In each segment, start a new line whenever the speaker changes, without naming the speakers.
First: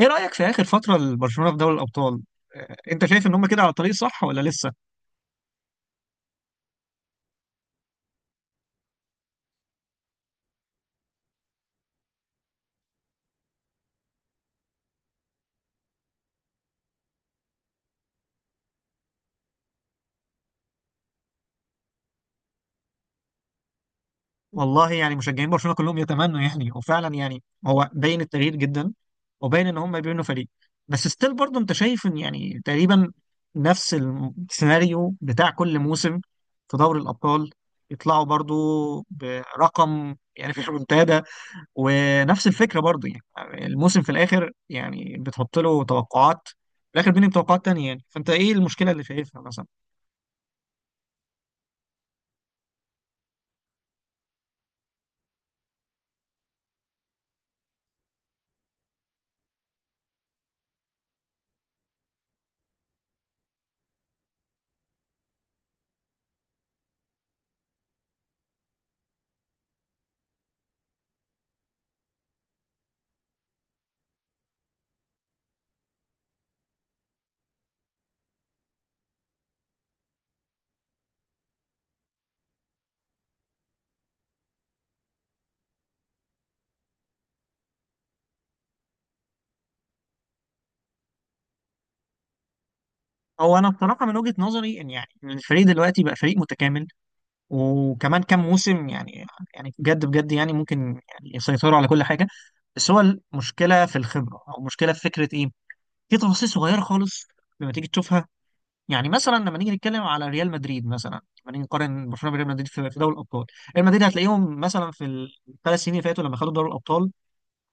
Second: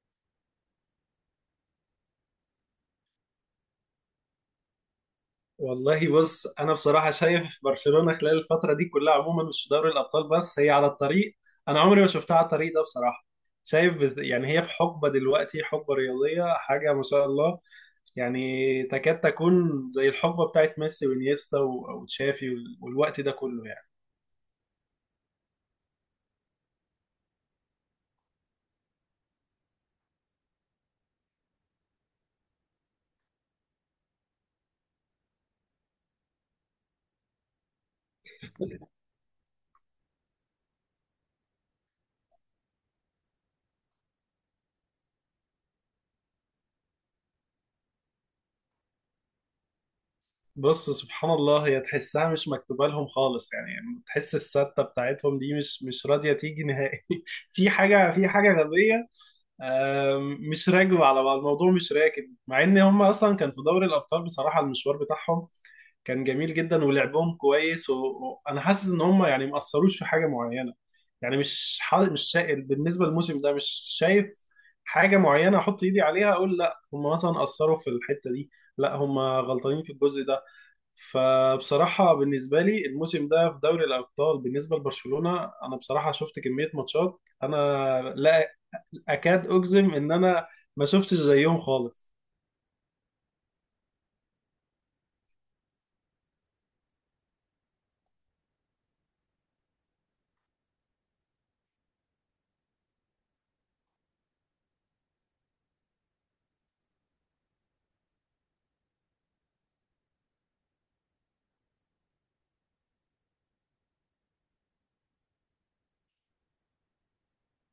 ايه رأيك في آخر فترة لبرشلونة في دوري الأبطال؟ انت شايف ان هم كده على الطريق صح ولا لسه؟
والله بص، انا بصراحه شايف برشلونه خلال الفتره دي كلها عموما مش في دوري الابطال، بس هي على الطريق. انا عمري ما شفتها على الطريق ده بصراحه. شايف يعني هي في حقبه دلوقتي، حقبه رياضيه، حاجه ما شاء الله. يعني تكاد تكون زي الحقبه بتاعت ميسي وانيستا وتشافي والوقت ده كله يعني.
والله يعني مشجعين برشلونة كلهم يتمنوا، يعني وفعلا يعني هو باين التغيير جدا، وباين ان هم بيبنوا فريق. بس ستيل برضه انت شايف ان يعني تقريبا نفس السيناريو بتاع كل موسم في دوري الأبطال، يطلعوا برضه برقم يعني في الريمونتادا، ونفس الفكرة برضه يعني الموسم في الآخر، يعني بتحط له توقعات في الآخر بينهم توقعات تانية. يعني فأنت إيه المشكلة اللي شايفها مثلا؟
بص، سبحان الله، هي تحسها مش مكتوبه لهم خالص. يعني تحس السته بتاعتهم دي مش راضيه تيجي نهائي. في حاجه في حاجه غبيه. مش راكبة على بعض، الموضوع مش راكب. مع ان هم اصلا كان في دوري الابطال بصراحة المشوار بتاعهم كان جميل جدا، ولعبهم كويس، وانا حاسس ان هم يعني مأثروش في حاجة معينة. يعني مش شا... بالنسبة للموسم ده مش شايف حاجة معينة احط ايدي عليها اقول لا هم مثلا أثروا في الحتة دي، لا هم غلطانين في الجزء ده. فبصراحة بالنسبة لي الموسم ده في دوري الأبطال بالنسبة لبرشلونة، أنا بصراحة شفت كمية ماتشات أنا لا اكاد اجزم ان انا ما شفتش زيهم خالص.
هو انا بصراحه من وجهه نظري ان يعني إن الفريق دلوقتي بقى فريق متكامل، وكمان كام موسم يعني بجد بجد يعني ممكن يعني يسيطروا على كل حاجه. بس هو المشكله في الخبره، او مشكله في فكره ايه، في تفاصيل صغيره خالص لما تيجي تشوفها. يعني مثلا لما نيجي نتكلم على ريال مدريد، مثلا لما نيجي نقارن برشلونه بريال مدريد في دوري الابطال، ريال مدريد هتلاقيهم مثلا في الثلاث سنين اللي فاتوا لما خدوا دوري الابطال،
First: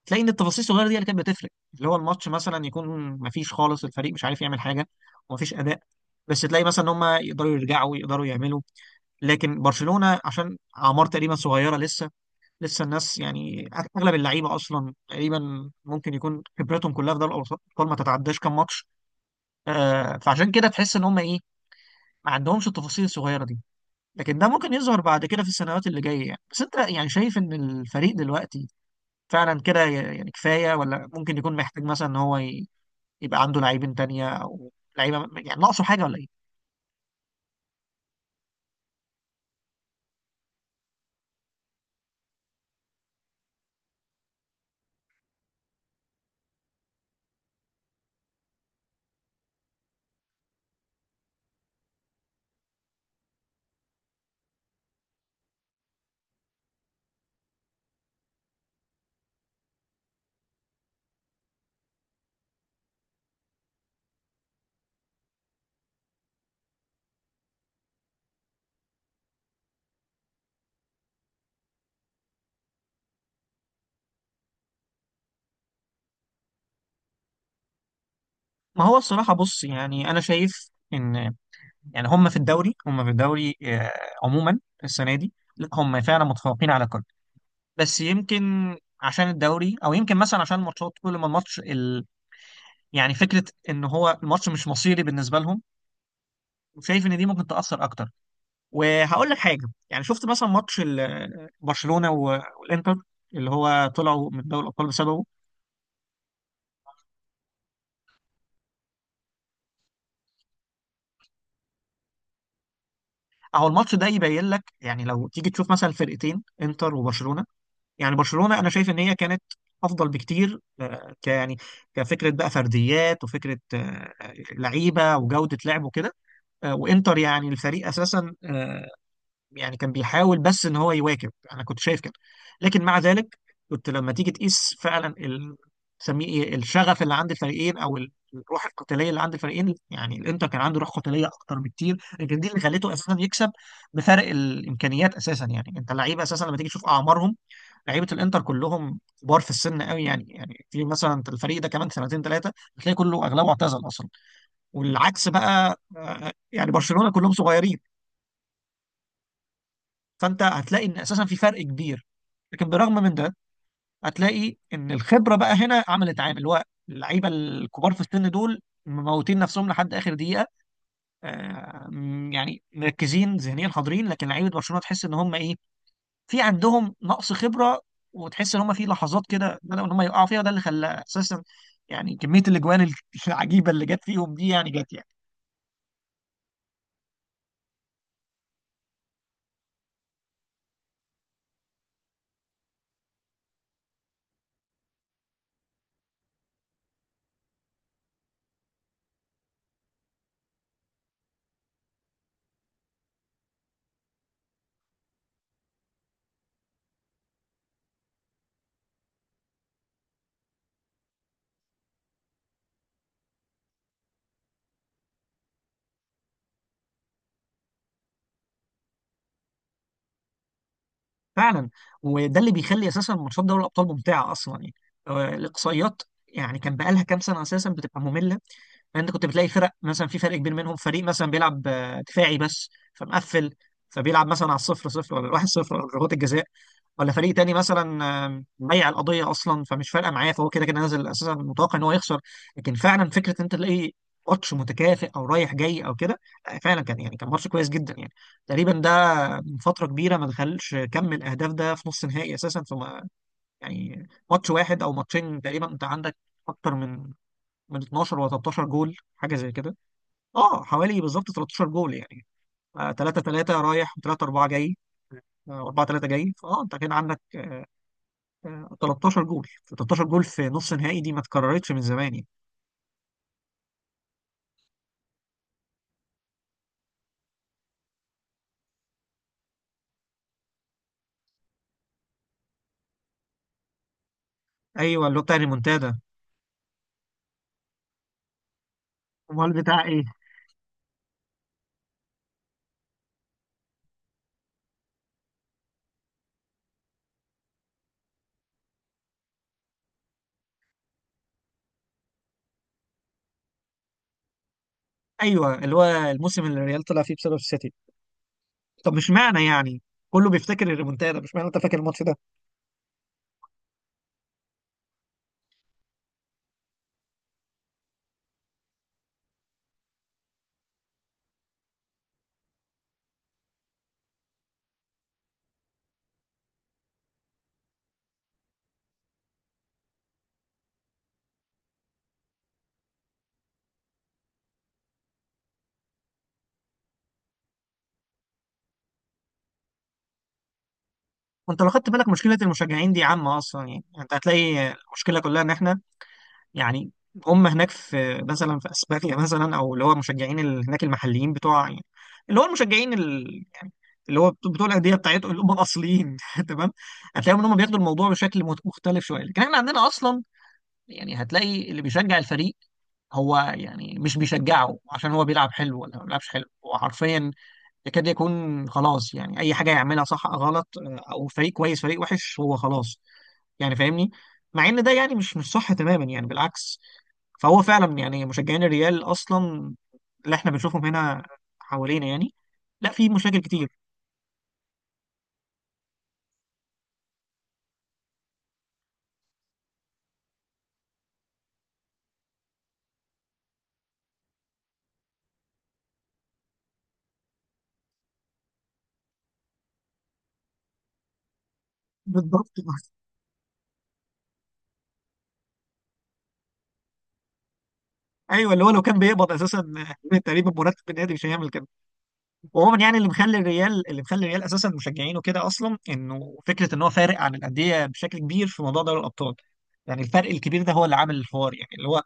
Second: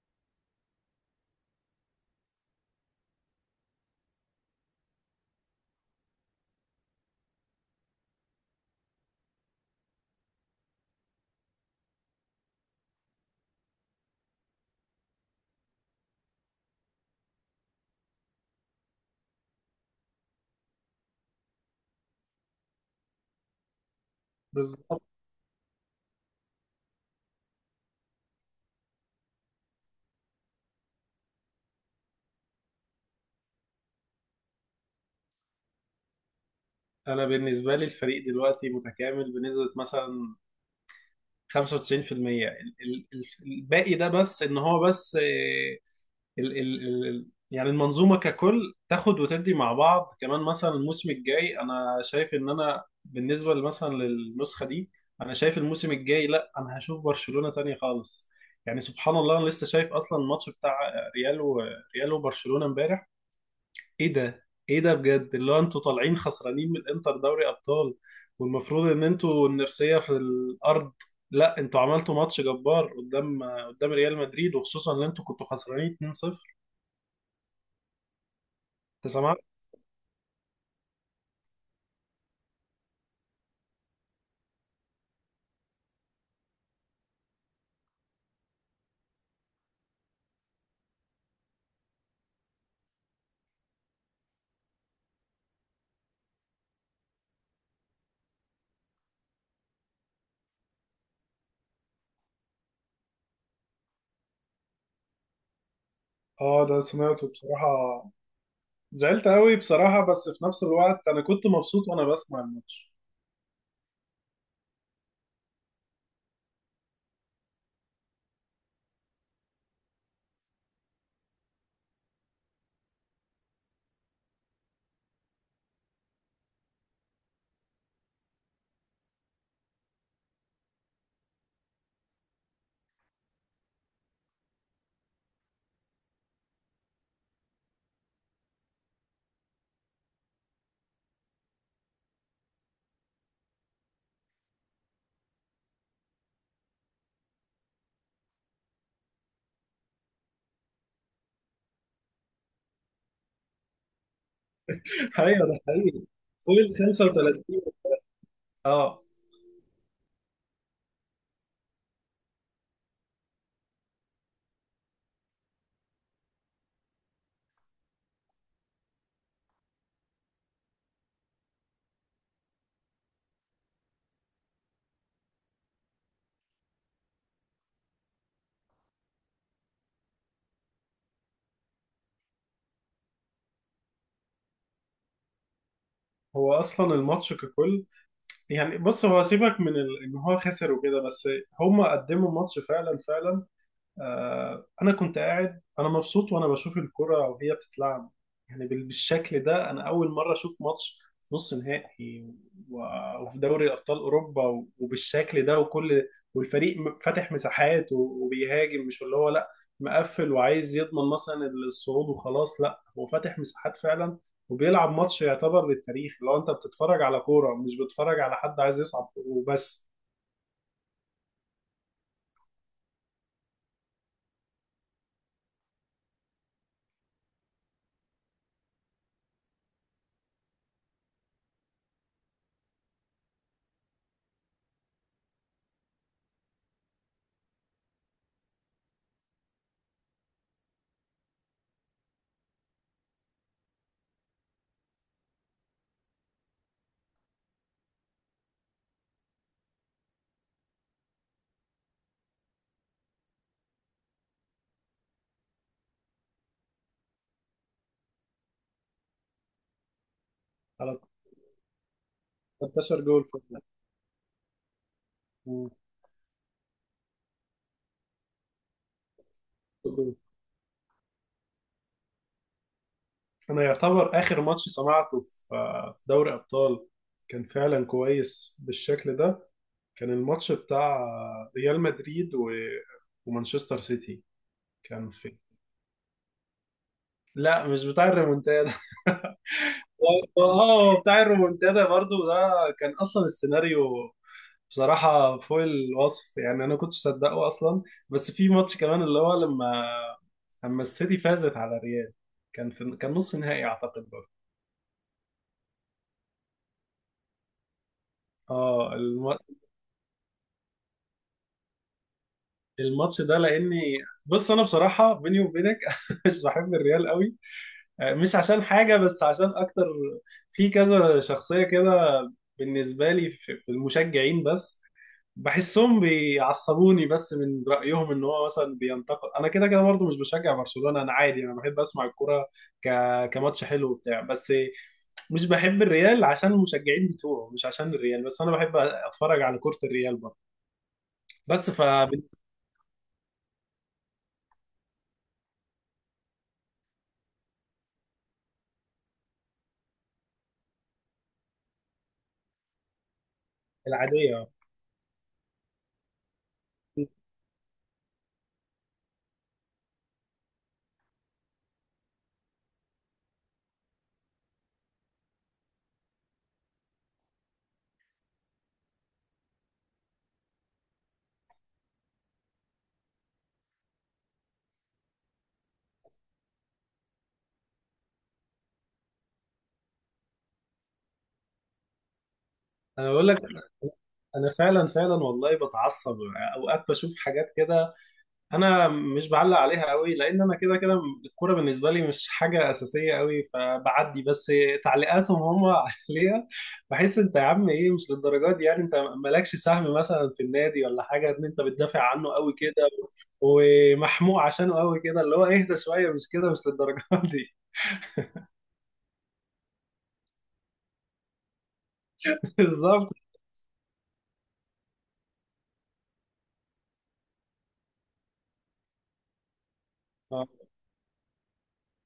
تلاقي ان التفاصيل الصغيره دي اللي كانت بتفرق، اللي هو الماتش مثلا يكون مفيش خالص، الفريق مش عارف يعمل حاجه ومفيش اداء، بس تلاقي مثلا ان هم يقدروا يرجعوا، يقدروا يعملوا. لكن برشلونه عشان اعمار تقريبا صغيره، لسه الناس يعني اغلب اللعيبه اصلا تقريبا ممكن يكون خبرتهم كلها في دوري الابطال ما تتعداش كام ماتش. فعشان كده تحس ان هم ايه، ما عندهمش التفاصيل الصغيره دي. لكن ده ممكن يظهر
بالظبط.
بعد كده في السنوات اللي جايه، يعني بس انت يعني شايف ان الفريق دلوقتي فعلا كده يعني كفاية، ولا ممكن يكون محتاج مثلا ان هو يبقى عنده لاعبين تانية، او لعيبة يعني ناقصه حاجة ولا ايه؟
انا بالنسبه لي الفريق دلوقتي متكامل بنسبه مثلا 95%. ال- ال- ال- الباقي ده بس ان هو بس، آه، يعني المنظومه ككل تاخد وتدي مع بعض. كمان مثلا الموسم الجاي، انا شايف ان انا بالنسبه مثلا للنسخه دي، انا شايف الموسم الجاي لا، انا هشوف برشلونه تاني خالص. يعني سبحان الله انا لسه شايف اصلا الماتش بتاع ريال و- ريال وبرشلونه امبارح. ايه ده، ايه ده بجد؟ اللي هو انتوا طالعين خسرانين من انتر دوري ابطال والمفروض ان انتوا النفسيه في الارض. لا، انتوا عملتوا ماتش جبار قدام ريال مدريد، وخصوصا ان انتوا كنتوا خسرانين 2-0.
ما هو
انت
الصراحة
سمعت؟
بص، يعني انا شايف ان يعني هم في الدوري عموما السنة دي، لا، هم فعلا متفوقين على كل. بس يمكن عشان الدوري، او يمكن مثلا عشان الماتشات، كل ما الماتش يعني فكرة ان هو الماتش مش مصيري بالنسبة لهم، شايف ان دي ممكن تأثر اكتر. وهقول لك حاجه، يعني شفت مثلا ماتش برشلونه والانتر اللي هو طلعوا من دوري الابطال بسببه.
اه ده سمعته بصراحة. زعلت قوي بصراحة، بس في نفس الوقت انا كنت مبسوط وانا بسمع الماتش.
اهو الماتش ده يبين لك يعني، لو تيجي تشوف مثلا الفرقتين انتر وبرشلونه، يعني برشلونه انا شايف ان هي كانت افضل بكتير، آه، ك يعني كفكره بقى، فرديات وفكره، لعيبه وجوده لعب وكده. وانتر يعني الفريق اساسا، يعني كان بيحاول بس ان هو يواكب، انا كنت شايف كده. لكن مع ذلك كنت لما تيجي تقيس فعلا سميه ايه، الشغف اللي عند الفريقين، او الروح القتاليه اللي عند الفريقين، يعني الانتر كان عنده روح قتاليه اكتر بكتير، لكن دي اللي خليته اساسا يكسب بفرق الامكانيات اساسا. يعني انت لعيبه اساسا لما تيجي تشوف اعمارهم، لعيبه الانتر كلهم كبار في السن قوي، يعني في مثلا الفريق ده كمان سنتين ثلاثه هتلاقي كله اغلبه اعتزل اصلا. والعكس
ايوه ده
بقى،
حقيقي. فوق
يعني
ال
برشلونه كلهم
35.
صغيرين،
اه.
فانت هتلاقي ان اساسا في فرق كبير. لكن بالرغم من ده هتلاقي ان الخبره بقى هنا عملت عامل، اللي هو اللعيبه الكبار في السن دول مموتين نفسهم لحد اخر دقيقه، يعني مركزين ذهنيا حاضرين. لكن لعيبه برشلونه تحس ان هم ايه، في عندهم نقص خبره، وتحس ان هم في لحظات كده بدأوا ان هم يقعوا فيها، وده اللي خلى اساسا يعني كميه الاجوان العجيبه اللي جت فيهم دي يعني جت يعني.
هو اصلا الماتش ككل، يعني بص، هو سيبك من ان هو خسر وكده، بس هم قدموا ماتش فعلا فعلا. آه، انا كنت قاعد انا مبسوط وانا بشوف الكرة وهي بتتلعب. يعني بالشكل ده انا اول مرة اشوف ماتش نص نهائي وفي دوري ابطال اوروبا وبالشكل ده وكل. والفريق فاتح مساحات وبيهاجم، مش اللي هو لا مقفل وعايز يضمن مثلا الصعود وخلاص. لا، هو فاتح مساحات فعلا وبيلعب ماتش يعتبر للتاريخ، لو انت بتتفرج على كورة مش بتتفرج على حد عايز يصعد وبس.
فعلا، وده اللي بيخلي اساسا ماتشات دوري الابطال ممتعه اصلا. يعني الاقصائيات يعني كان بقالها كام سنه اساسا بتبقى ممله، فانت كنت بتلاقي فرق مثلا، في فرق كبير منهم، فريق مثلا بيلعب دفاعي بس، فمقفل، فبيلعب مثلا على الصفر صفر ولا الواحد صفر ولا ضربات الجزاء. ولا فريق تاني مثلا مضيع القضيه اصلا، فمش فارقه معاه، فهو كده كده نازل اساسا متوقع ان هو يخسر. لكن فعلا فكره ان انت تلاقي ماتش متكافئ او رايح جاي او كده، لا، فعلا كان ماتش كويس جدا يعني. تقريبا ده من فتره كبيره ما دخلش كم الاهداف ده في نص نهائي اساسا، في يعني ماتش واحد او ماتشين تقريبا انت عندك اكتر من 12 ولا 13 جول، حاجه زي كده. اه،
على
حوالي بالظبط 13 جول يعني،
13
3
جول.
3 رايح و3 4 جاي
في.
4 3 جاي، فاه انت كان عندك 13 جول، 13 جول في نص نهائي دي ما اتكررتش من زمان يعني.
انا يعتبر اخر ماتش سمعته في، آه، في دوري ابطال كان فعلا كويس بالشكل ده. كان الماتش بتاع، آه، ريال مدريد ومانشستر سيتي.
ايوه،
كان
اللي هو بتاع
في.
ريمونتادا.
لا مش بتاع الريمونتادا.
امال بتاع ايه؟
اه بتاع الريمونتادا برضو ده. كان اصلا السيناريو بصراحة فوق الوصف يعني، أنا كنتش صدقه أصلا. بس في ماتش كمان اللي هو لما السيتي فازت على الريال. كان في، كان نص نهائي أعتقد برضه.
ايوه، اللي هو الموسم اللي الريال طلع فيه بسبب السيتي. طب
اه
مش معنى يعني، كله بيفتكر الريمونتادا، مش معنى انت فاكر الماتش ده.
الماتش ده لاني، بص انا بصراحه بيني وبينك مش بحب الريال قوي. آه، مش عشان حاجه، بس عشان اكتر في كذا شخصيه كده بالنسبه لي في في المشجعين بس، بحسهم بيعصبوني، بس من رايهم ان هو مثلا بينتقد. انا كده كده برضه مش بشجع برشلونه، انا عادي انا بحب اسمع الكوره ك... كماتش حلو وبتاع بس. مش بحب الريال عشان المشجعين بتوعه، مش عشان الريال، بس انا بحب اتفرج على كرة الريال برضه
وانت لو
بس.
خدت بالك مشكله المشجعين دي عامه اصلا يعني، يعني انت هتلاقي المشكله كلها ان احنا يعني، هم هناك في مثلا في اسبانيا مثلا، او اللي هو مشجعين هناك المحليين بتوع يعني، اللي هو المشجعين يعني اللي هو
فالعادية.
بتوع الانديه بتاعتهم اللي هم الاصليين تمام، هتلاقيهم ان هم بياخدوا الموضوع بشكل مختلف شويه. لكن احنا عندنا اصلا يعني هتلاقي اللي بيشجع الفريق، هو يعني مش بيشجعه عشان هو بيلعب حلو ولا ما بيلعبش حلو، هو حرفيا يكاد يكون خلاص، يعني اي حاجه يعملها صح أو غلط، او فريق كويس فريق وحش هو خلاص، يعني فاهمني. مع ان ده يعني مش صح تماما يعني، بالعكس. فهو فعلا يعني مشجعين الريال اصلا اللي احنا بنشوفهم هنا حوالينا يعني، لا، في
انا بقول
مشاكل
لك،
كتير.
انا فعلا فعلا والله بتعصب اوقات بشوف حاجات كده. انا مش بعلق عليها قوي، لان انا كده كده الكوره بالنسبه لي مش حاجه اساسيه قوي، فبعدي بس تعليقاتهم هم عليها. بحس انت يا عم ايه؟ مش للدرجات دي يعني، انت مالكش سهم مثلا في النادي ولا حاجه ان انت بتدافع عنه
بالضبط.
قوي كده ومحموق عشانه قوي كده. اللي هو اهدى شويه، مش كده، مش للدرجات دي.
ايوه اللي هو لو كان بيقبض اساسا تقريبا مرتب النادي، مش هيعمل كده. وعموما يعني اللي
بالظبط.
مخلي الريال اللي مخلي الريال اساسا مشجعينه كده اصلا، انه فكره ان هو فارق عن الانديه بشكل كبير في موضوع دوري الابطال. يعني الفرق
اه،
الكبير ده هو اللي عامل الحوار، يعني اللي هو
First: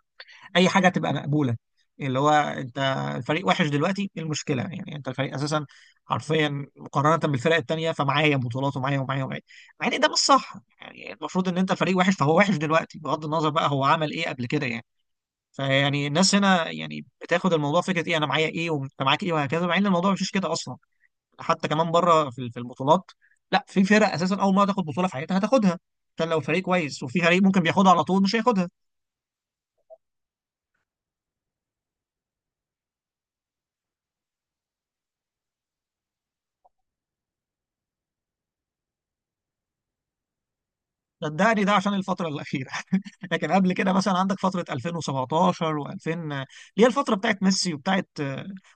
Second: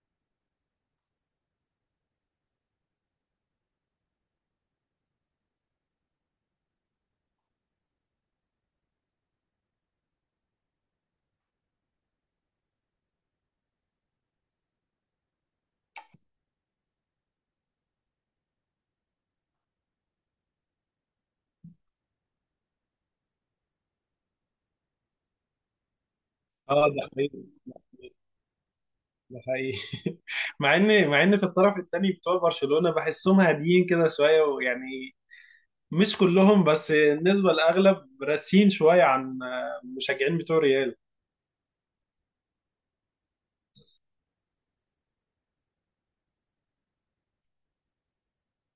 اي حاجه تبقى مقبوله، اللي هو انت الفريق وحش دلوقتي ايه المشكله، يعني انت الفريق اساسا حرفيا مقارنه بالفرق التانيه، فمعايا بطولات ومعايا ومعايا ومعايا، مع ان ده مش صح. يعني المفروض ان انت الفريق وحش فهو وحش دلوقتي، بغض النظر بقى هو عمل ايه قبل كده يعني. فيعني الناس هنا يعني بتاخد الموضوع فكره ايه، انا معايا ايه وانت معاك ايه وهكذا، مع ان الموضوع مش كده اصلا. حتى كمان بره في البطولات، لا، في فرق اساسا اول ما تاخد بطوله في حياتها هتاخدها، عشان لو فريق
آه،
كويس.
ده
وفي فريق ممكن بياخدها على طول مش هياخدها.
ده حقيقي. مع ان في الطرف الثاني بتوع برشلونة بحسهم هاديين كده شوية ويعني مش كلهم، بس النسبة الأغلب راسين شوية عن المشجعين بتوع ريال.
صدقني، ده عشان الفترة الأخيرة لكن قبل كده مثلا عندك فترة 2017 و2000 اللي هي الفترة بتاعت ميسي وبتاعت.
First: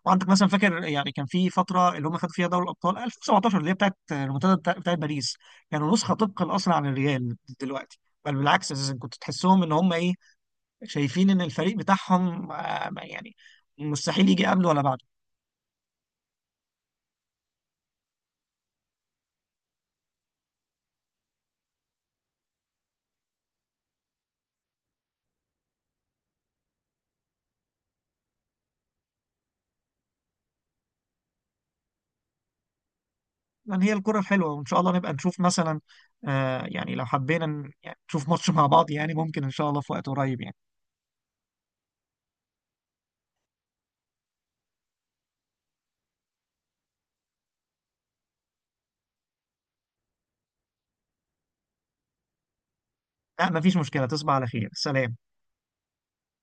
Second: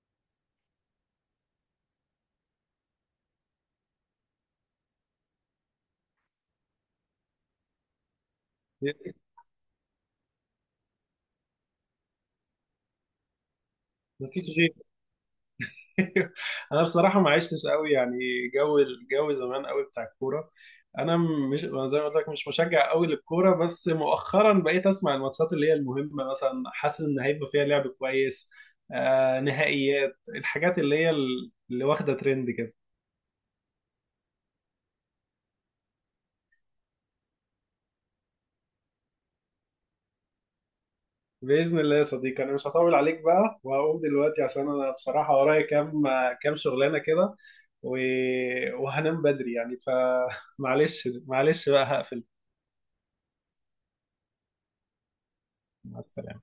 وعندك مثلا فاكر يعني، كان في فترة اللي هم خدوا فيها دوري الأبطال 2017 اللي هي بتاعت المنتدى بتاعت باريس، كانوا نسخة طبقا أصلا عن الريال دلوقتي. بل بالعكس أساسا كنت تحسهم إن هم إيه، شايفين إن الفريق بتاعهم يعني مستحيل يجي
مفيش
قبله
غير.
ولا بعده.
أنا بصراحة ما عشتش قوي يعني الجو زمان قوي بتاع الكورة. أنا أنا زي ما قلت لك مش مشجع قوي للكورة، بس مؤخرا بقيت أسمع الماتشات اللي هي المهمة، مثلا حاسس إن هيبقى فيها لعب كويس. آه نهائيات الحاجات اللي هي اللي واخدة ترند كده.
يعني هي الكرة الحلوة، وإن شاء الله نبقى نشوف مثلا، يعني لو حبينا يعني نشوف ماتش مع بعض، يعني ممكن إن شاء الله في وقت قريب يعني.
بإذن الله يا صديقي، أنا مش هطول عليك بقى وهقوم دلوقتي، عشان أنا بصراحة ورايا كام شغلانة كده و... وهنام بدري يعني، فمعلش. معلش معلش بقى، هقفل.
لا، مفيش مشكلة، تصبح على خير، سلام.
مع السلامة.